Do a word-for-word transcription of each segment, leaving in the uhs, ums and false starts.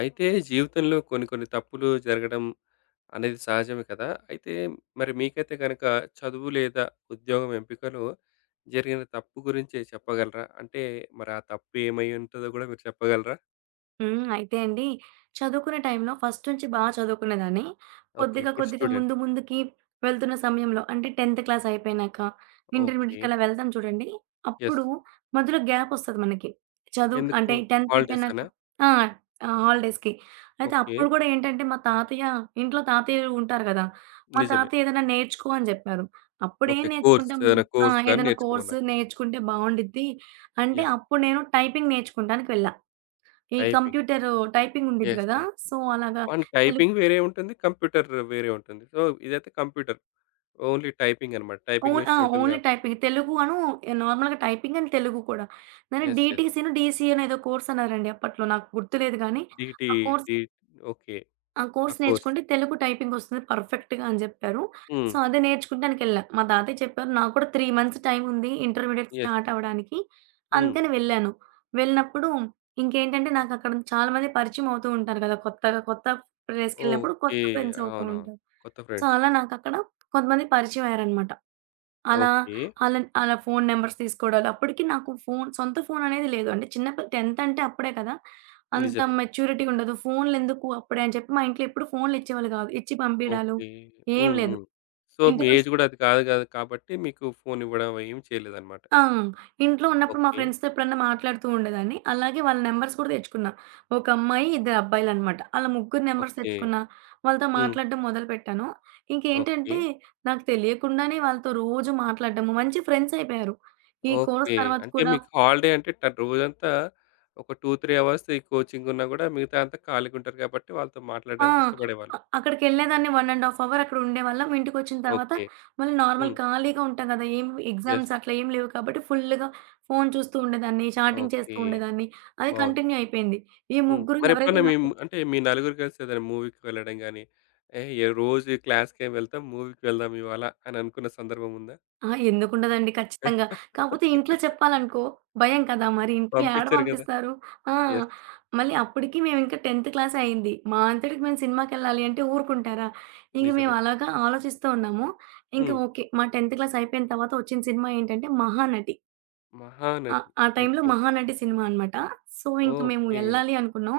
అయితే జీవితంలో కొన్ని కొన్ని తప్పులు జరగడం అనేది సహజమే కదా! అయితే మరి మీకైతే గనక చదువు లేదా ఉద్యోగం ఎంపికలో జరిగిన తప్పు గురించి చెప్పగలరా? అంటే మరి ఆ తప్పు ఏమై ఉంటదో గూడా మీరు చెప్పగలరా? హ్మ్. అయితే అండి, చదువుకునే టైంలో ఫస్ట్ నుంచి బా చదువుకునేదాన్ని. ఓకే. కొద్దిగా, గుడ్ కొద్దిగా స్టూడెంట్. ముందు ముందుకి వెళ్తున్న సమయంలో అంటే 10థ్ క్లాస్ అయిపోయినాక, ఓకే. ఇంటర్మీడియేట్‌కి అలా వెళ్తాం చూడండి. యెస్. అప్పుడు మధ్యలో గ్యాపొస్తది మనకి. చదువు ఎందుకు? అంటే 10థ్ అయిపోయినాక హాలిడేసేనా? ఆ! ఆ! హాలిడేస్‌కి. అయితే ఓకే. అప్పుడు గూడా ఏంటంటే, మా తాతయ్య ఇంట్లో తాతయ్యలు ఉంటారు గదా! మా నిజమే. తాతయ్య ఏదైనా నేర్చుకో అని జెప్పారు. అప్పుడేం ఓకే. కోర్స్ నేర్చుకుంటాం మనం? ఏదైనా ఆ! కోర్స్ గాని ఏదైనా కోర్స్ నేర్చుకోమన్నారు. నేర్చుకుంటే బావుండిద్ది. అంటే యెస్. అప్పుడు నేను టైపింగ్ నేర్చుకుంటానికి వెళ్ళా. ఈ టైపింగ్. కంప్యూటరు టైపింగ్ ఉండిద్ది యెస్. గదా! యెస్. సో, అలాగా వన్ తెలుగు టైపింగ్ వేరే ఉంటుంది. కంప్యూటర్ వేరే ఉంటుంది. సో, ఇదైతే కంప్యూటర్. ఓన్లీ టైపింగ్ అన్నమాట. టైపింగ్ ఓన్ ఆ! మెషిన్ ఉంటుంది ఓన్లీ కాబ టైపింగ్. తెలుగు అను నార్మల్‌గా టైపింగ్ అండ్ తెలుగు కూడా. దాన్ని యెస్. యెస్. డీటీసీనో, డీసీఏనో ఏదో కోర్స్ అన్నారండి అప్పట్లో. నాకు గుర్తులేదు గానీ, డీటీ ఆ కోర్స్ డీ ఓకే. ఆ ఆ కోర్స్ కోర్స్. నేర్చుకుంటే తెలుగు టైపింగొస్తుంది పర్ఫెక్ట్‌గా అని జెప్పారు. హ్మ్. సో, అది నేర్చుకుంటానికెళ్ళా. మా తాతయ్య చెప్పారు. నాకు కూడా మూడు మంత్స్ టైముంది ఇంటర్మీడియేట్ యెస్. స్టార్ట్ అవ్వడానికి. హ్మ్. అందుకని వెళ్ళాను. వెళ్ళినప్పుడు ఇంకేంటంటే నాకక్కడ చాలా మంది పరిచయం అవుతూ ఉంటారు గదా! కొత్తగా కొత్త ప్లేస్‌కెళ్ళినప్పుడు ఓకే. కొత్త ఫ్రెండ్స్ అవుతూ అవునవును. ఉంటారు. కొత్త సో, ఫ్రెండ్స్. అలా నాకక్కడ కొంతమంది పరిచయం అయ్యారనమాట. అలా ఓకే. ఆళ్ళన్ ఆళ్ళ ఫోను నంబర్స్ తీసుకోవడాలు. అప్పటికి నాకు ఫోను సొంత ఫోననేది లేదు. అంటే చిన్న పి 10థ్ అంటే అప్పుడే కదా! అంత నిజమే. మెచ్యూరిటీ ఉండదు. ఫోన్‌లెందుకు అప్పుడే అని చెప్పి మా ఇంట్లో ఎప్పుడు ఫోన్‌లిచ్చేవాళ్ళు గాదు. ఇచ్చి పంపీడాలు ఓకే. ఏం హ్మ్. లేదు. హ్మ్. సో, మీ ఇంటికొస్ ఏజ్ గూడా అది కాదు గాదు కాబట్టి మీకు ఫోన్ ఇవ్వడం ఏం చేయలేదన్నమాట. ఆ! ఇంట్లో ఉన్నప్పుడు మా ఓకే. ఫ్రెండ్స్‌తో ఎప్పుడన్నా మాట్లాడుతూ ఉండేదాన్ని. అలాగే వాళ్ళ నంబర్స్ కూడా తెచ్చుకున్నా. ఒక అమ్మాయి, ఇద్దరు అబ్బాయిలనమాట. ఆళ్ళ ముగ్గురు నంబర్స్ ఓకే. తెచ్చుకున్నా. వాళ్ళతో హ్మ్. మాట్లాడడం మొదలుపెట్టాను. ఓకే. ఇంకేంటంటే నాకు తెలియకుండానే వాళ్ళతో రోజు మాట్లాడడము, మంచి ఫ్రెండ్స్ అయిపోయారు. ఈ కోర్స్ ఓకే. తర్వాత అంటే కూడా మీకు హాలిడే అంటే ట రోజంతా ఒక రెండు, మూడు అవర్స్ ఈ కోచింగ్ ఉన్నా గూడా మిగతా అంతా ఖాళీగుంటారు కాబట్టి వాళ్ళతో ఆ! మాట్లాడడానికి ఇష్టపడేవాళ్ళు. అ అక్కడికెళ్ళేదాన్ని ఒకటిన్నర ½ అవర్ అక్కడ ఉండేవాళ్ళం. ఇంటికొచ్చిన తర్వాత ఓకే. మళ్ళీ నార్మల్ హ్మ్. ఖాళీగా ఉంటాం కదా! ఏం యెస్. ఎగ్జామ్స్ అట్లా ఏం లేవు కాబట్టి ఫుల్‌గా ఫోను చూస్తూ ఉండేదాన్ని. Chatting okay. చేస్తూ ఉండేదాన్ని. అది బావుంది. కంటిన్యూ అయిపోయింది. ఈ హ్మ్. ముగ్గురు మరెప్పుడన్నా ఎవరైతే మీ నాకు అంటే మీ నలుగురు కలిసి ఏదైనా మూవీకి వెళ్ళడం గాని, ఏహ్! ఏ రోజు క్లాస్‌కేం వెళ్తాం మూవీకి వెళ్దాం ఇవాళ అని అనుకున్న సందర్భం ఉందా? ఆ! ఎందుకుండదండి ఖచ్చితంగా. కాపోతే ఇంట్లో చెప్పాలనుకో భయం కదా! మరి ఇంట్లో ఏడ పంపించరు గదా! పంపిస్తారు? ఆ! యెస్. మళ్ళీ అప్పటికి మేమింకా 10థ్ క్లాసే అయింది. మా అంతటికి మేము సినిమాకెళ్ళాలి అంటే ఊరుకుంటారా? ఇంక మేము నిజమే. అలాగా ఆలోచిస్తూ ఉన్నాము. ఇంకా హ్మ్. ఓకే. మా 10థ్ క్లాస్ అయిపోయిన తర్వాత వచ్చిన సినిమా ఏంటంటే 'మహానటి.' ఆ! 'మహానటి'. ఆ టైంలో ఓకే. 'మహానటి' సినిమా అనమాట. సో, ఇంక మేము ఓకే. వెళ్ళాలి అనుకున్నాం.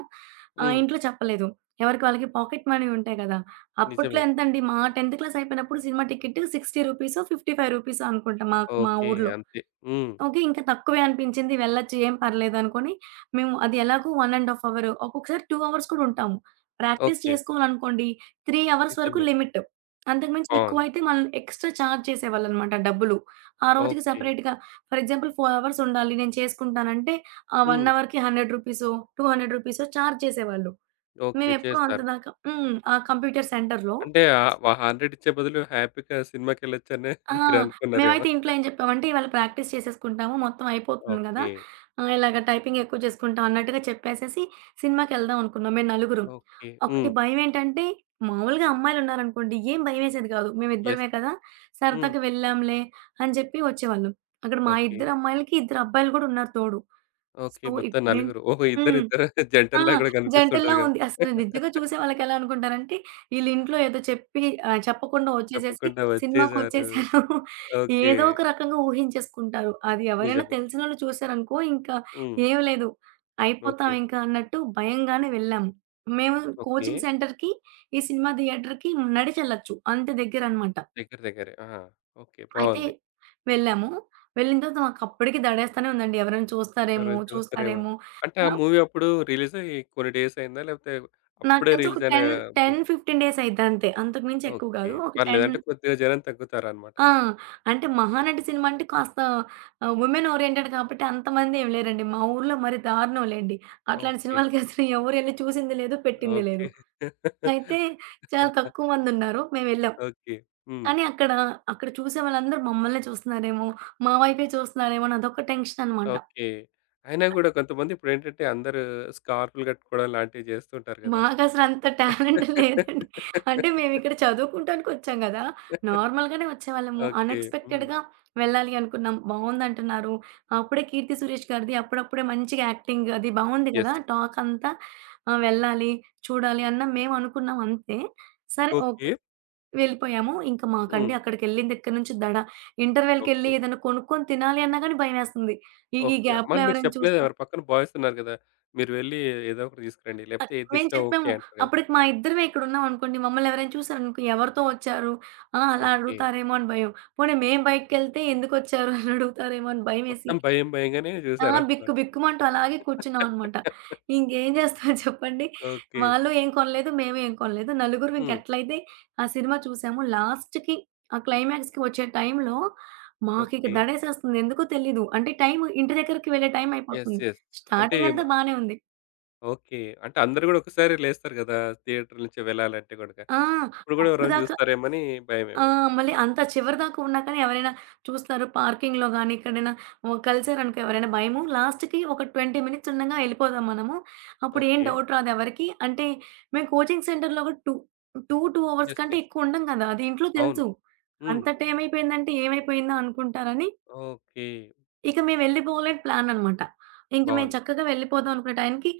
ఆహ్, హ్మ్. ఇంట్లో చెప్పలేదు. ఎవరికి వాళ్ళకి పాకెట్ మనీ ఉంటాయి కదా! అప్పట్లో నిజమే. ఎంతండి మా 10థ్ క్లాస్ అయిపోయినప్పుడు సినిమా టికెట్ రూ. అరవై రూపీసో, రూ. యాభై ఐదు అనుకుంటా మాకు మా ఓకే. ఊర్లో. అంతే. హ్మ్. ఓకే. ఇంక తక్కువే అనిపించింది వెళ్ళొచ్చు ఏం పర్లేదనుకోని, మేము అది ఎలాగో ఒకటిన్నర ½ అవర్ ఒక్కొక్కసారి రెండు అవర్స్ కూడా ఉంటాము. Practice okay. చేసుకోవాలనుకోండి మూడు అవర్స్ వరకు నిజమే. లిమిట్. అంతకుమించి బావుంది. ఎక్కువైతే మనల్ని ఎక్స్‌ట్రా చార్జ్ చేసేవాళ్ళనమాట డబ్బులు. ఆ రోజుకి ఓకే. సెపరేట్‌గా ఫర్ ఎగ్జాంపుల్ నాలుగు అవర్స్ ఉండాలి నేను చేసుకుంటానంటే, ఆ ఒక హ్మ్. అవర్‌కి రూ. వంద రూపీసో, రూ. రెండు వందలు చార్జ్ చేసేవాళ్ళు. ఓకే. మేమెప్పుడూ అంత చేస్తారు. దాకా హ్మ్. ఆ కంప్యూటర్ సెంటర్‌లో అంటే ఆహ్, వ వంద ఇచ్చే బదులు హ్యాపీగా సినిమాకెళ్ళొచ్చనే ఆ! మీరనుకున్నారేమో! మేమైతే ఇంట్లో ఏం చెప్పామంటే, ఇవాళ ప్రాక్టీస్ చేసేసుకుంటాము. మొత్తం అయిపోతుంది గదా! ఓకే. ఆహ్, ఇలాగ టైపింగ్ ఎక్కువ చేసుకుంటాం అన్నట్టుగా చెప్పేసేసి సినిమాకెళ్దాం అనుకున్నాం మేము నలుగురం. ఓకే. ఒకటి హ్మ్. భయమేంటంటే, మామూలుగా అమ్మాయిలున్నారనుకోండి, ఏం భయమేసేది కాదు. యెస్. మేమిద్దరమే కదా! హ్మ్. సరదాగా వెళ్ళాంలే అని చెప్పి వచ్చేవాళ్ళం. అక్కడ మా ఓకే. ఇద్దరు అమ్మాయిలకి, ఇద్దరు అబ్బాయిలు కూడా ఉన్నారు తోడు. ఓకే. సో, మొత్తం నలుగురు. ఇప్పుడేంటి ఓహో! హ్మ్. ఇద్దరిద్దరు ఆ! జంటల్లా గూడా జంటల్లా కనిపిస్తుంటది గదా! ఉంది. అసలు నిజంగా చూసే వాళ్ళకెలా అనుకుంటారంటే, ఈళ్ళింట్లో ఏదో చెప్పి ఆహ్, చెప్పకుండా వచ్చేసేసి చెప్పకుండా వచ్చేసారు. సినిమాకొచ్చేసారు. ఓకే. ఏదో ఒక రకంగా ఊహించేసుకుంటారు. అది ఎవరైనా నిజమే. తెలిసినోళ్ళు చూసారనుకో, ఇంకా హ్మ్. ఏం లేదు. అయిపోతాం ఓకే. ఇంకా అన్నట్టు భయంగానే వెళ్ళాము. మేము ఓకే. కోచింగ్ సెంటర్‌కి, ఈ సినిమా థియేటర్‌కి నడిచెళ్ళొచ్చు. అంత దగ్గరనమాట. దగ్గర దగ్గరే. ఆ! ఓకే. అయితే బావుంది. వెళ్ళాము. వెళ్ళిన తర్వాత మాకప్పటికి దడేస్తానే ఉందండి. ఎవరైనా చూస్తారేమో, ఎవరైనా చూస్తారేమో! చూస్తారేమో. అంటే ఆ! ఆ మూవీ అప్పుడు రిలీజ్ అయ్యి కొన్ని డేస్ అయిందా? లేకపోతే నాకు అప్పుడే తెలిసి ఒక రిలీజ్ అయిన పది, మూవీ? పది, పదిహేను డేస్ అయిద్దంతే. అంతకు మించి ఎక్కువ ఓకే. గాదు. ఒక పర్లేదు. పది అంటే కొద్దిగా జనం తగ్గుతారన్నమాట. ఆ! అంటే 'మహానటి' సినిమా అంటే కాస్త ఆహ్, వుమెన్ ఓరియెంటెడ్ కాబట్టి అంతమంది ఏమి లేరండి. మా ఊర్లో మరి దారుణం లెండి. అట్లాంటి ఓకే. సినిమాలకి అసలు ఎవరెళ్లి చూసింది లేదు, పెట్టింది ఓకే. లేదు. అయితే చాలా తక్కువ మందున్నారు. మేమెళ్ళాం. ఓకే. హ్మ్. కానీ అక్కడ, అక్కడ చూసే వాళ్ళందరూ మమ్మల్నే చూస్తున్నారేమో, మా వైపే చూస్తున్నారేమో అని అదొక టెన్షన్ అనమాట. ఓకే. అయినా గూడా కొంతమంది ఇప్పుడేంటంటే అందరూ స్కార్ఫ్‌లు గట్టుకోవడం లాంటివి జేస్తుంటారు గదా! మాకసలంత టాలెంట్ లేదండి. అంటే మేమిక్కడ చదువుకుంటానికొచ్చాం గదా! నార్మల్‌గానే వచ్చేవాళ్ళము. ఓకే. హ్మ్. అన్‌ఎక్స్‌పెక్టెడ్‌గా వెళ్ళాలి అనుకున్నాం. బావుందంటున్నారు. అప్పుడే 'కీర్తి సురేష్' గారిది అప్పుడప్పుడే మంచిగా యాక్టింగ్ అది బావుంది గదా! యెస్. టాక్ అంతా ఆహ్, వెళ్ళాలి, చూడాలి అన్న మేమనుకున్నాం అంతే. సరే ఓకే. ఓకే. వెళ్ళిపోయాము. ఇంక మాకండి హ్మ్. అక్కడికెళ్ళిన దగ్గర నుంచి దడ. ఇంటర్వెల్‌కెళ్ళి ఓకే. ఏదైనా కొనుక్కొని తినాలి అన్నా గానీ భయమేస్తుంది. ఈ ఈ ఓకే. గ్యాప్‌లో మరి మీరు ఎవరైనా చెప్పలేదా? చూస్తే మరి పక్కన బాయ్స్ ఉన్నారు గదా! మీరు వెళ్ళి ఏదో ఒకటి తీసుకురండి. అ లేపోతే ఏది మేము తెచ్చినా ఓకే చెప్పాము. అంటారు గదా! అప్పటికి మా ఇద్దరమే ఇక్కడున్నామనుకోండి, మమ్మల్ని ఎవరైనా చూసారనుకో, ఎవరితో వచ్చారు? ఆ! అలా ఓకే. అడుగుతారేమో అని భయం. పోనీ మేము బయటికెళ్తే ఎందుకొచ్చారు అని అడుగుతారేమో అని భయమేసి మొత్తం భయం భయంగానే ఆ! బిక్కు జూసారనమాట. బిక్కుమంటూ అలాగే కూర్చున్నామనమాట. ఇంకేం చేస్తారు చెప్పండి? ఓకే. వాళ్ళు ఏం కొనలేదు, మేము ఏం కొనలేదు. నలుగురం హ్మ్. ఇంకెట్లయితే ఆ సినిమా చూసాము. లాస్ట్‌కి ఆ క్లైమాక్స్‌కి వచ్చే టైంలో మాకిక ఓకే. దడేసేస్తుంది. ఎందుకో తెలీదు. అంటే టైము ఇంటి దగ్గరికి వెళ్ళే టైం యెస్. అయిపోతుంది. యెస్. అంటే స్టార్టింగ్ మ అంతా బానే ఉంది. ఓకే. అంటే అందరూ గూడా ఒకసారి లేస్తారు గదా! థియేటర్ నుంచి వెళ్ళాలంటే గనుక. ఆ! ఇప్పుడు గూడా అప్పుడు ఎవరైనా దాకా జూస్తారేమోని ఆ! భయమేమో. మళ్ళీ అంత చివరి దాకా ఉన్నా కానీ ఎవరైనా చూస్తారు పార్కింగ్‌లో గానీ, ఎక్కడైనా ఓ కలిసారనుకో ఎవరైనా భయము. లాస్ట్‌కి ఒక ఇరవై మినిట్స్ ఉండగా ఎళ్ళిపోదాం మనము. అప్పుడు ఏం ఓకే. డౌట్ రాదు ఎవరికీ. అంటే మేము కోచింగ్ సెంటర్‌లో కూడా రెండు, రెండు, రెండు అవర్స్ యెస్. కంటే యెస్. ఎక్కువ ఉండం కదా! అది ఇంట్లో అవును. తెలుసు. హ్మ్. అంత టైం అయిపోయిందంటే ఏమైపోయిందా అనుకుంటారని, ఓకే. ఇక మేము వెళ్ళిపోవాలని ప్లాన్ అన్నమాట. ఇంక మేము బావుంది. చక్కగా వెళ్ళిపోదాం అనుకునే టైంకి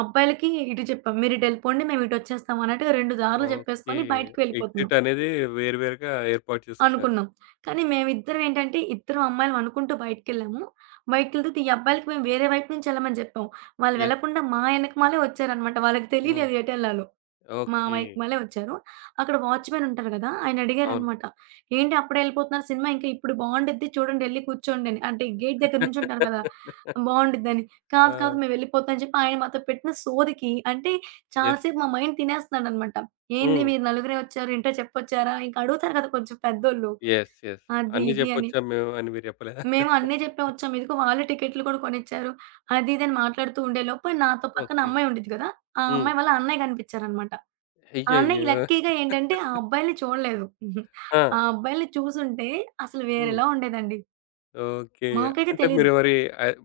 అబ్బాయిలకి ఇటు చెప్పాం. మీరు ఇటు ఎళ్ళిపోండి మేము ఇటు వచ్చేస్తాం అన్నట్టుగా రెండు దారులు ఓకే. చెప్పేసుకొని బయటికి వెళ్ళిపోతున్నాం. ఎగ్జిట్ అనేది వేరు వేరుగా ఏర్పాటు చేసుకున్నారు. అనుకున్నాం. కానీ మేమిద్దరం ఏంటంటే, ఇద్దరం అమ్మాయిలం అనుకుంటూ బయటికెళ్ళాము. బయటికెళ్తే ఈ అబ్బాయిలకి మేము వేరే వైపు నుంచి ఎళ్ళమని జెప్పాం. వాళ్ళు యెస్. వెళ్ళకుండా మా ఎనకమాలే వచ్చారనమాట. వాళ్ళకి హ్మ్. తెలీలేదు ఎటెళ్ళాలో. మా ఓకే. వెనకమాలే వచ్చారు. అక్కడ వాచ్‌మెన్ ఉంటారు గదా! ఆయన అవును. అడిగారనమాట. "ఏంటి అప్పుడే ఎళ్ళిపోతున్నారు సినిమా ఇంకా ఇప్పుడు బావుండిద్ది చూడండి ఎళ్లి కూర్చోండి" అని. అంటే గేట్ దగ్గర నుంచుంటారు గదా! బావుండిద్దని. "కాదు కాదు ఆ! మేమెళ్ళిపోతాం" అని చెప్పి ఆయన మాతో పెట్టిన సోదికి అంటే చాలా యెస్. సేపు మా మైండ్ తినేస్తున్నాడనమాట. "ఏంది హ్మ్. మీరు నలుగురే వచ్చారు ఇంట్లో చెప్పొచ్చారా?" ఇంక అడుగుతారు కదా! కొంచెం పెద్దోళ్ళు. యెస్. యెస్. అది, అన్నీ ఇది అని. జెప్పొచ్చాం మేము అని మీరు జెప్పలేదా? మేము అన్నీ చెప్పే వచ్చాం. ఇదిగో వాళ్ళు టికెట్లు కూడా కొనిచ్చారు. అది, ఇది అని మాట్లాడుతూ ఉండేలోపు నాతో పక్కన ఓకే. అమ్మాయి ఉండిద్ది కదా! ఆ హ్మ్. అమ్మాయి వాళ్ళ అన్నయ్య కనిపిచ్చారనమాట. ఆ అన్నయ్య అయ్యయ్యో! లక్కీగా ఏంటంటే ఆ అబ్బాయిల్ని చూడలేదు. ఆ! ఆ అబ్బాయిల్ని చూసుంటే అసలు హ్మ్. వేరేలా ఉండేదండి. ఓకే. మాకైతే అంటే తెలీదు. మీరు మరి ఆహ్,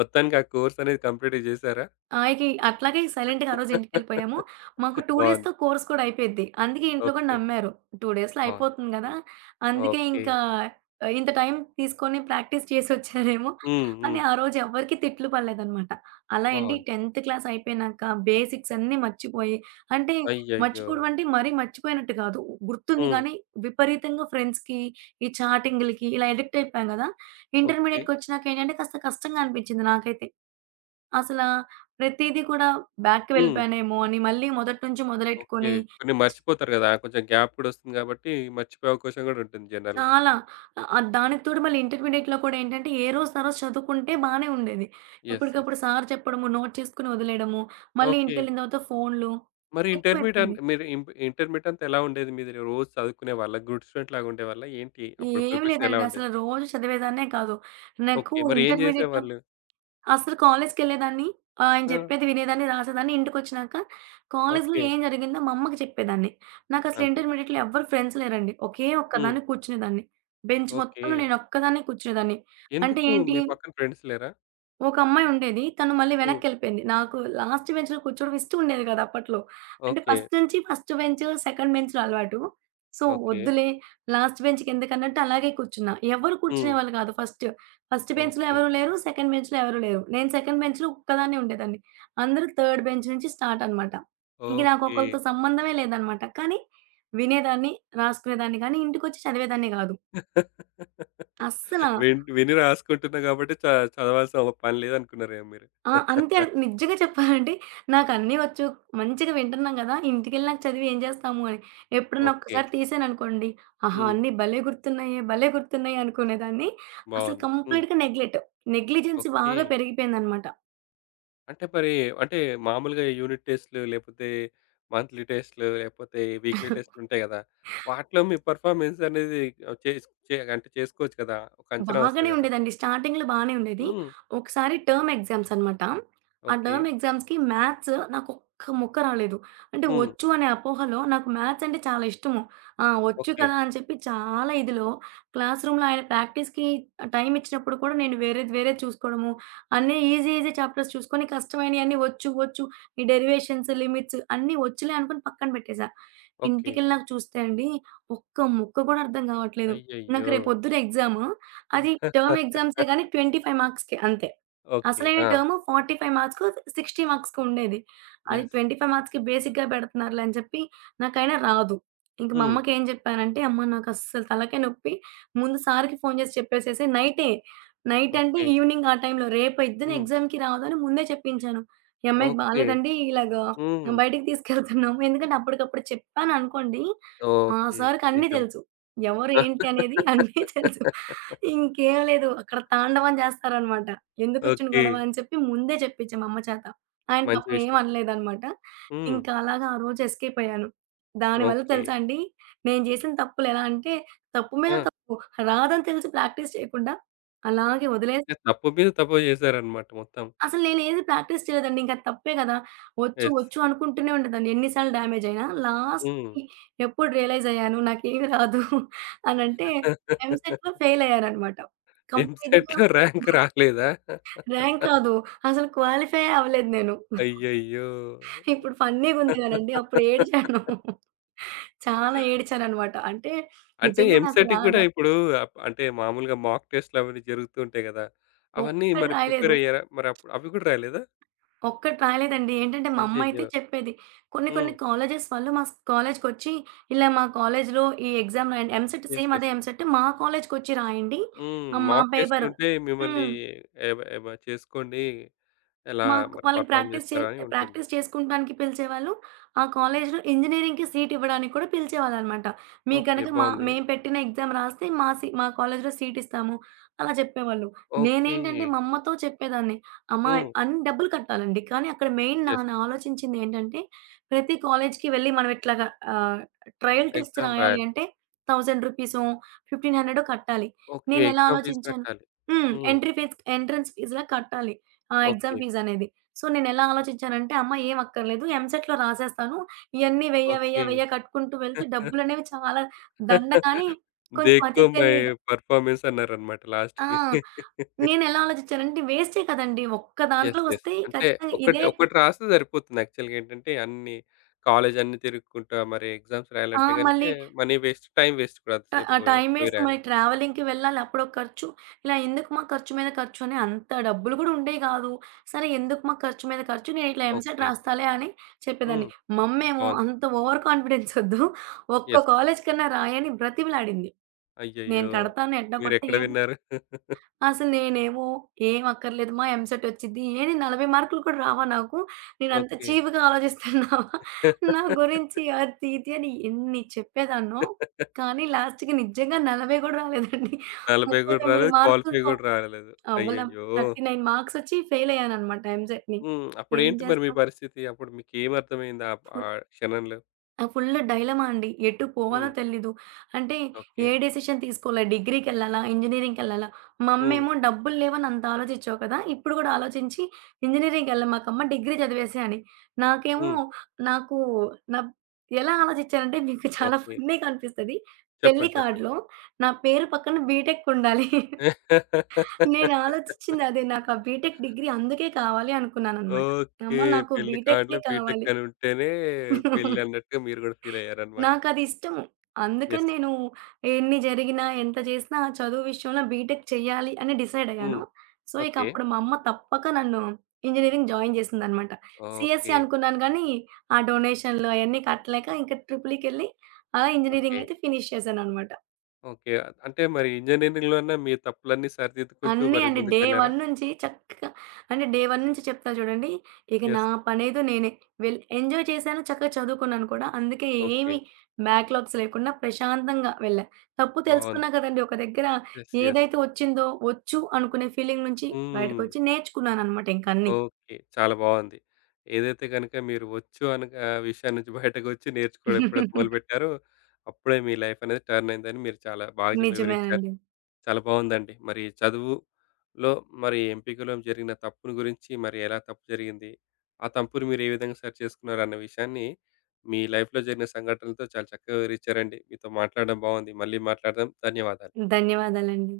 మొత్తానికి ఆ కోర్స్ అనేది కంప్లీట్‌గా జేసారా? ఆ! ఇక అట్లాగే సైలెంట్‌గా ఆ రోజు ఇంటికెళ్ళిపోయాము. మాకు రెండు డేస్‌తో బావుంది. కోర్స్ కూడా అయిపోయిద్ది. అందుకే ఇంట్లో కూడా ఓకే. నమ్మారు. రెండు డేస్‌లో బావుంది. అయిపోతుంది గదా! హ్మ్. అందుకే ఓకే. ఇంకా ఇంత టైం తీసుకొని ప్రాక్టీస్ చేసొచ్చారేమో హ్మ్. అని హ్మ్. ఆ రోజు ఎవ్వరికీ తిట్లు పడలేదనమాట. అలా అండి బావుంది. 10థ్ క్లాస్ అయిపోయినాక బేసిక్స్ అన్నీ మర్చిపోయి అంటే అయ్యయ్యో! మర్చిపోవడం అంటే మరీ మర్చిపోయినట్టు కాదు. గుర్తుంది హ్మ్. గానీ విపరీతంగా ఫ్రెండ్స్‌కి, ఈ చాటింగ్‌లకి ఇలా అడిక్ట్ అయిపోయాం గదా! ఓకే. ఇంటర్మీడియేట్‌కొచ్చినాక ఏంటంటే కాస్త కష్టంగా అనిపించింది నాకైతే. అసలా ప్రతీది కూడా బ్యాక్‌కి హ్మ్. వెళ్ళిపోయానేమో అని మళ్ళీ మొదటి నుంచి ఓకే. మొదలెట్టుకొని కొన్ని మర్చిపోతారు గదా! కొంచెం గ్యాప్ కూడా వస్తుంది గాబట్టి, మర్చిపోయే అవకాశం గూడా ఉంటుంది జనరల్‌గా. చాలా ఆహ్, దానికి తోడు మళ్ళీ ఇంటర్మీడియేట్‌లో కూడా ఏంటంటే ఏ రోజుది ఆ రోజు చదువుకుంటే బానే ఉండేది. యెస్. యెస్. ఎప్పటికప్పుడు సార్ చెప్పడము, నోట్ చేసుకొని వదిలేయడము, మళ్ళీ ఓకే. ఇంటికెళ్ళిన తర్వాత ఫోన్‌లు మరి ఇంటర్మీడియట్ అన్ ఎక్కువైపోయింది. మీరు ఇంప్ ఇంటర్మీడియేట్ అంతా ఎలా ఉండేది? మీది రోజు చదువుకునేవాళ్ళా? గుడ్ స్టూడెంట్ లాగా ఉండేవాళ్ళా? ఏంటి? అప్పుడు ఏమి ప్రిపరేషన్ ఎలా లేదండి అసలు ఉండేది? రోజు చదివేదాన్నే కాదు. నాకు ఓకే. మరి ఏం ఇంటర్మీడియేట్‌లో జేసేవాళ్ళు? అసలు కాలేజ్‌కెళ్ళేదాన్ని. ఆహ్, ఆయన ఆ! చెప్పేది వినేదాన్ని, రాసేదాన్ని. ఇంటికొచ్చినాక కాలేజ్‌లో ఓకే. ఏం జరిగిందో మా అమ్మకి చెప్పేదాన్ని. నాకసలు అంతే. ఇంటర్మీడియేట్‌లో ఎవ్వరు ఫ్రెండ్స్ లేరండి. ఒకే హ్మ్. ఒక్కదాన్ని కూర్చునేదాన్ని. Bench okay. మొత్తంలో నేనొక్కదాన్నే కూర్చునేదాన్ని. అంటే ఎందుకు ఏంటి మీ పక్కన ఫ్రెండ్స్ లేరా? ఒక అమ్మాయి ఉండేది. తను మళ్ళీ హ్మ్. వెనక్కెళ్ళిపోయింది. నాకు లాస్ట్ బెంచ్‌లో కూర్చోవడం ఇష్టం ఉండేది కాదు అప్పట్లో. అంటే ఓకే. ఫస్ట్ నుంచి ఫస్ట్ బెంచ్, సెకండ్ బెంచ్‌లో అలవాటు. So, okay. వద్దులే లాస్ట్ బెంచ్‌కెందుకన్నట్టు అలాగే కూర్చున్నా. ఎవరు హ్మ్. కూర్చునేవాళ్ళు కాదు ఫస్ట్. ఫస్ట్ బెంచ్‌లో ఓకే. ఎవరు లేరు. సెకండ్ బెంచ్‌లో ఎవరు లేరు. నేను సెకండ్ బెంచ్‌లో ఒక్కదాన్నే ఉండేదాన్ని. అందరూ థర్డ్ బెంచ్ నుంచి స్టార్ట్ అనమాట. ఇంక నాకు ఓకే. ఒకళ్ళతో సంబంధమే లేదనమాట. కానీ వినేదాన్ని, రాసుకునేదాన్ని కానీ ఇంటికొచ్చి చదివేదాన్ని కాదు. అస్సల. విన్ విని రాసుకుంటున్నా కాబట్టి చ చదవాల్సిన ఒక పని లేదనుకున్నారేమో మీరు. ఆ! అంతే నిజంగా చెప్పాలంటే నాకన్నీ వచ్చు. మంచిగా వింటున్నాం గదా! ఇంటికెళ్ళినాక చదివి ఏం జేస్తాము అని. ఎప్పుడన్నా ఓకే. ఒక్కసారి తీసాననుకోండి, ఆహా! హ్మ్. అన్నీ భలే గుర్తున్నాయే, భలే గుర్తున్నాయే అనుకునేదాన్ని. అసలు బావుంది. హ్మ్. కంప్లీట్‌గా నెగ్లెట్. Negligence okay. బాగా పెరిగిపోయిందనమాట. అంటే మరి అంటే మామూలుగా యూనిట్ టెస్ట్‌లు లేకపోతే మంత్లీ టెస్ట్‌లు లేకపోతే వీక్లీ టెస్ట్‌లు ఉంటాయి కదా! వాటిలో మీ పెర్ఫార్మన్స్ అనేది ఆహ్, చేస్ చే అంటే చేసుకోవచ్చు కదా! ఒక అంచనా వస్తది బాగానే కదా! ఉండేదండి. స్టార్టింగ్‌లో బానే ఉండేది. హ్మ్. ఒకసారి టర్మ్ ఎగ్జామ్స్ అనమాట. ఆ ఓకే. టర్మ్ ఎగ్జామ్స్‌కి మ్యాథ్స్ నాకొక్క ముక్క రాలేదు. అంటే హ్మ్. వచ్చు అనే అపోహలో నాకు మ్యాథ్స్ అంటే చాలా ఇష్టము. ఆ! వచ్చు ఓకే. కదా అని చెప్పి చాలా ఇదిలో క్లాస్ రూమ్‌లో ఆయన ప్రాక్టీస్‌కి టైమ్ ఇచ్చినప్పుడు కూడా నేను వేరేది వేరేది చూసుకోవడము, అన్నీ ఈజీ ఈజీ చాప్టర్స్ చూసుకొని కష్టమైనయన్నీ వచ్చు వచ్చు ఈ డెరివేషన్స్, లిమిట్స్ అన్నీ వచ్చులే అనుకుని పక్కన పెట్టేసా. ఓకే. ఇంటికెళ్ళినాక చూస్తే అండి, ఒక్క ముక్క కూడా అర్థం కావట్లేదు. నాకు అయ్యయ్యో! రేపొద్దున ఎగ్జాము అది టర్మ్ ఎగ్జామ్సే గాని ఇరవై ఐదు మార్క్స్‌కి అంతే. ఓకే. అసలైన ఆ! టర్మ్ నలభై ఐదు మార్క్స్‌కో, అరవై మార్క్స్‌కో ఉండేది. అది యెస్. ఇరవై ఐదు మార్క్స్‌కి బేసిక్‌గా పెడుతున్నారులే అని చెప్పి నాకైనా రాదు. ఇంక మా హ్మ్. అమ్మకేం జెప్పానంటే, "అమ్మ నాకస్సలు తలకాయ నొప్పి. ముందు సార్‌కి ఫోను జేసి చెప్పేసేసేయి" నైటే. నైట్ అంటే ఓకే. ఈవినింగ్ ఆ టైంలో రేపొద్దున హ్మ్. ఎగ్జామ్‌కి రావద్దని ముందే చెప్పించాను. "ఈ అమ్మాయికి ఓకే. బాలేదండి. ఇలాగా హ్మ్. బయటికి తీసుకెళ్తున్నాము" ఎందుకంటే అప్పటికప్పుడు చెప్పాననుకోండి, మా ఓకే. సార్‌కి అన్నీ నిజమే. తెలుసు. ఎవరు ఏంటి అనేది అన్నీ తెలుసు. ఇంకేం లేదు. అక్కడ తాండవం జేస్తారనమాట. ఎందుకొచ్చిన ఓకే. గొడవ అని చెప్పి ముందే జెప్పించా మా అమ్మ చేత. ఆయన మంచి పాపం ఏం విషయం. అనలేదనమాట. హ్మ్. ఇంకా అలాగా ఆ రోజు ఎస్కేప్ అయ్యాను. దానివల్ల ఓకే. తెలుసా అండి, నేను జేసిన తప్పులెలా అంటే, తప్పు మీద ఆ! తప్పు రాదని తెలిసి ప్రాక్టీస్ చేయకుండా అలాగే వదిలేసి అంటే తప్పు మీద తప్పు చేశారన్నమాట మొత్తం. అసలు నేనేది ప్రాక్టీస్ చేయలేదండి. ఇంక అది తప్పే గదా! వచ్చు, యెస్. వచ్చు అనుకుంటూనే ఉండేదాన్ని. ఎన్ని సార్లు డ్యామేజ్ అయినా. హ్మ్. లాస్ట్‌కి ఎప్పుడు రియలైజ్ అయ్యాను నాకేమి రాదు అనంటే ఎంసెట్‌లో ఫెయిల్ అయ్యాననమాట. కంప్లీట్‌గా ఎంసెట్‌లో ర్యాంక్ రాలేదా? ర్యాంక్ కాదు. అసలు క్వాలిఫై అవ్వలేదు నేను. అయ్యయ్యో! ఇప్పుడు ఫన్నీగుంది గదండీ! అప్పుడు ఏడిచాను. చాలా ఏడిచాననమాట. అంటే అంటే నిజంగా నాకు ఎంసెట్‌కి గూడా రాదా? ఇప్పుడు అప్ అంటే మామూలుగా మాక్ టెస్ట్‌లు అవన్నీ జరుగుతూ ఉంటాయి గదా! అవన్నీ ఒక్కటి మరి ప్రిపేర్ రాయలేదు. అయ్యారా? మరి అప్పుడు అవి గూడా రాలేదా? ఒక్కటి రాలేదండి. ఏంటంటే, మా అమ్మయితే అయ్యయ్యో! చెప్పేది. కొన్ని కొన్ని హ్మ్. కాలేజెస్ వాళ్ళు మా స్ కాలేజ్‌కొచ్చి, ఇలా మా కాలేజ్‌లో ఈ ఎగ్జామ్ రాయండి. ఎంసెట్ యెస్. సేమ్ అదే యెస్. ఎంసెట్ మా కాలేజ్‌కొచ్చి రాయండి. హ్మ్. ఆహ్, మా మాక్ పేపరు. టెస్ట్‌లుంటే మిమ్మల్ని హ్మ్. ఎవ ఎవ చేసుకోండి. ఎలా మాకు మరి వాళ్ళకి పెర్ఫార్మ్ ప్రాక్టీస్ చే చేస్తారా అని ఉంటుంది. ప్రాక్టీస్ చేసుకుంటానికి పిలిచేవాళ్ళు. ఆ కాలేజ్‌లో ఇంజినీరింగ్‌కి సీట్ ఇవ్వడానికి కూడా పిలిచేవాళ్ళనమాట. మీకు ఓకే. గనక మా బావుంది. మేము పెట్టిన ఎగ్జామ్ రాస్తే మా సీ మా కాలేజ్‌లో సీట్ ఇస్తాము అలా చెప్పేవాళ్ళు. ఓకే. నేనేంటంటే మా అమ్మతో చెప్పేదాన్ని. అమ్మ హ్మ్. అన్ని డబ్బులు కట్టాలండి. కానీ అక్కడ మెయిన్ నా యెస్. నా ఆలోచించింది ఏంటంటే ప్రతి కాలేజ్‌కి వెళ్ళి మనం ఇట్లాగా ఆహ్, ట్రయల్ టెస్ట్ ఎగ్జామ్ రాయాలి రాయాలి. అంటే థౌసండ్ రూపీసో, పదిహేను వందలు కట్టాలి. ఓకే. నేనెలా ఎగ్జామ్ ఫీజ్ ఆలోచించాను కట్టాలి. హ్మ్. హ్మ్. ఎంట్రీ ఫీజ్ ఎంట్రన్స్ ఫీజ్‌లా కట్టాలి. ఆ! ఓకే. ఎగ్జామ్ ఫీజ్ అనేది. సో, నేనెలా ఆలోచించానంటే, అమ్మ ఏం అక్కర్లేదు ఎంసెట్‌లో రాసేస్తాను. ఇయన్నీ వెయ్య, వెయ్య, ఓకే. వెయ్య కట్టుకుంటూ వెళ్తే డబ్బులనేవి చాలా దండ కానీ కొంచెం అతి దేఖో మై తెలివిగా పెర్ఫార్మెన్స్ అన్నారన్నమాట లాస్ట్‌కి. ఆ! నేనెలా ఆలోచించానంటే వేస్టే కదండీ! ఒక్క యెస్. దాంట్లో యెస్. వస్తే అంటే ఖచ్చితంగా ఒకటి ఇదే ఒకటి రాస్తే సరిపోతుంది. యాక్చువల్‌గా ఏంటంటే అన్ని కాలేజ్ అన్ని తిరుక్కుంటా మరి ఎగ్జామ్స్ ఆ! రాయాలంటే గనుక మళ్ళీ మనీ వేస్ట్, టైమ్ వేస్ట్ కూడా ట అంతసేపు ఆ టైమ్ పోయి వేస్ట్ మరి రాయాలన్నా. ట్రావెలింగ్‌కి వెళ్ళాలి. అప్పుడో ఖర్చు. ఇలా ఎందుకు మా ఖర్చు మీద ఖర్చు అని అంత డబ్బులు కూడా ఉండేవి కాదు. సరే ఎందుకు మా ఖర్చు మీద ఖర్చు నేను ఇట్లా ఎంసెట్ ఓకే. రాస్తాలే అని హ్మ్. చెప్పేదాన్ని. మమ్మేమో బావుంది. అంత ఓవర్ కాన్ఫిడెన్స్ వద్దు. ఒక్క యెస్. కాలేజ్ కన్నా రాయని బ్రతిమిలాడింది. నేను అయ్యయ్యో! కడతాను ఎట్లా కొట్ట మీరెక్కడ ఏదో విన్నారు? అసలు నేనేమో "ఏం అక్కర్లేదు మా ఎంసెట్ వచ్చిద్ది." ఏంది నలభై మార్కులు కూడా రావా నాకు? నేనంత ఓకే. చీప్‌గా ఆలోచిస్తున్నావా? నా గురించి అది ఇది అని ఎన్ని చెప్పేదాన్నో. కానీ లాస్ట్‌కి నిజంగా నలభై కూడా రాలేదండి. నలభై గూడా ముప్ఫై తొమ్మిది రాలేదు. క్వాలిఫై మార్కులతో గూడా రాలేదు. అవ్వలేం. అయ్యయ్యో! ముప్ఫై తొమ్మిది మార్క్స్ వచ్చి ఫెయిల్ అయ్యానన్నమాట ఎంసెట్‌ని. హ్మ్. ఏం అప్పుడేంటి మరి మీ చేస్తాం? పరిస్థితి? అప్పుడు మీకేమర్థమైంది ఆహ్, ఆ ఆ క్షణంలో? ఆ! ఫుల్ డైలమా అండి. ఎటు పోవాలో హ్మ్. తెలీదు. అంటే ఓకే. ఏ డెసిషన్ తీసుకోవాలా? డిగ్రీకెళ్ళాలా? ఇంజినీరింగ్‌కెళ్ళాలా? మా హ్మ్. అమ్మేమో డబ్బులు లేవని అంత ఆలోచించావు కదా! ఇప్పుడు గూడా ఆలోచించి ఇంజినీరింగ్‌కెళ్ళమాకమ్మ డిగ్రీ చదివేసేయి అని. నాకేమో హ్మ్. నాకు నా ఎలా ఆలోచించానంటే మీకు చాలా ఓకే. ఫన్నీగా అనిపిస్తది. పెళ్లి చెప్పండి. చెప్పండి. కార్డ్‌లో నా పేరు పక్కన బీటెక్ ఉండాలి. నేను ఆలోచించింది అదే. నాకు ఆ బీటెక్ డిగ్రీ అందుకే కావాలి అనుకున్నాననమాట. ఓకే. అమ్మ నాకు పెళ్లి కార్డ్‌లో బీటెకే బీటెక్ కావాలి. అని ఉంటేనే పెళ్లి అన్నట్టుగా మీరు గూడా ఫీల్ అయ్యారన్నమాట. నాకది ఇష్టము. అందుకని యెస్. నేను ఎన్ని జరిగినా, ఎంత చేసినా ఆ చదువు విషయంలో బీటెక్ చెయ్యాలి అని డిసైడ్ హ్మ్. అయ్యాను. సో, ఇక ఓకే. అప్పుడు మా అమ్మ తప్పక నన్ను ఇంజినీరింగ్ జాయిన్ చేసిందనమాట. CSC okay. అనుకున్నాను గానీ, ఆ డొనేషన్‌లు అయన్నీ కట్టలేక ఇంక ట్రిపులీకెళ్ళి అలా ఓకే. ఇంజినీరింగ్ అయితే ఫినిష్ చేశాననమాట. ఓకే. అంటే మరి ఇంజినీరింగ్‌లోనే మీ తప్పులన్నీ సరిదిద్దుకుంటూ అన్నీ మరి అండి. ముందుకు డే వెళ్లారా? ఒకటి నుంచి చక్కగా అంటే డే ఒకటి నుంచి చెప్తా చూడండి. ఇక నా యెస్. పనేదో నేనే. వెల్ ఎంజాయ్ చేశాను. చక్కగా చదువుకున్నాను కూడా. అందుకే ఓకే. ఏమి బ్యాక్‌లాగ్స్ లేకుండా ప్రశాంతంగా వెళ్ళా. తప్పు బావుంది. తెలుసుకున్నా కదండీ! ఒక దగ్గర యెస్. యెస్. ఏదైతే వచ్చిందో వచ్చు అనుకునే ఫీలింగ్ నుంచి హ్మ్. బయటకొచ్చి నేర్చుకున్నానన్నమాట ఇంకన్నీ. ఓకే. చాలా బావుంది. ఏదైతే గనుక మీరు వచ్చు అన్న ఆహ్, విషయం నుంచి బయటకొచ్చి నేర్చుకోవడం ఎప్పుడైతే మొదలుపెట్టారో, అప్పుడే మీ లైఫ్ అనేది టర్న్ అయిందని మీరు చాలా బాగా వివరించారు. నిజమేనండి. చాలా బాగుందండి. మరి చదువులో మరి ఎంపికలో జరిగిన తప్పుని గురించి మరి ఎలా తప్పు జరిగింది? ఆ తప్పుని మీరు ఏ విధంగా సరిచేసుకున్నారన్న విషయాన్ని మీ లైఫ్‌లో జరిగిన సంఘటనలతో చాలా చక్కగా వివరిచ్చారండి. మీతో మాట్లాడడం బాగుంది. మళ్ళీ మాట్లాడదాం. ధన్యవాదాలు. ధన్యవాదాలండి.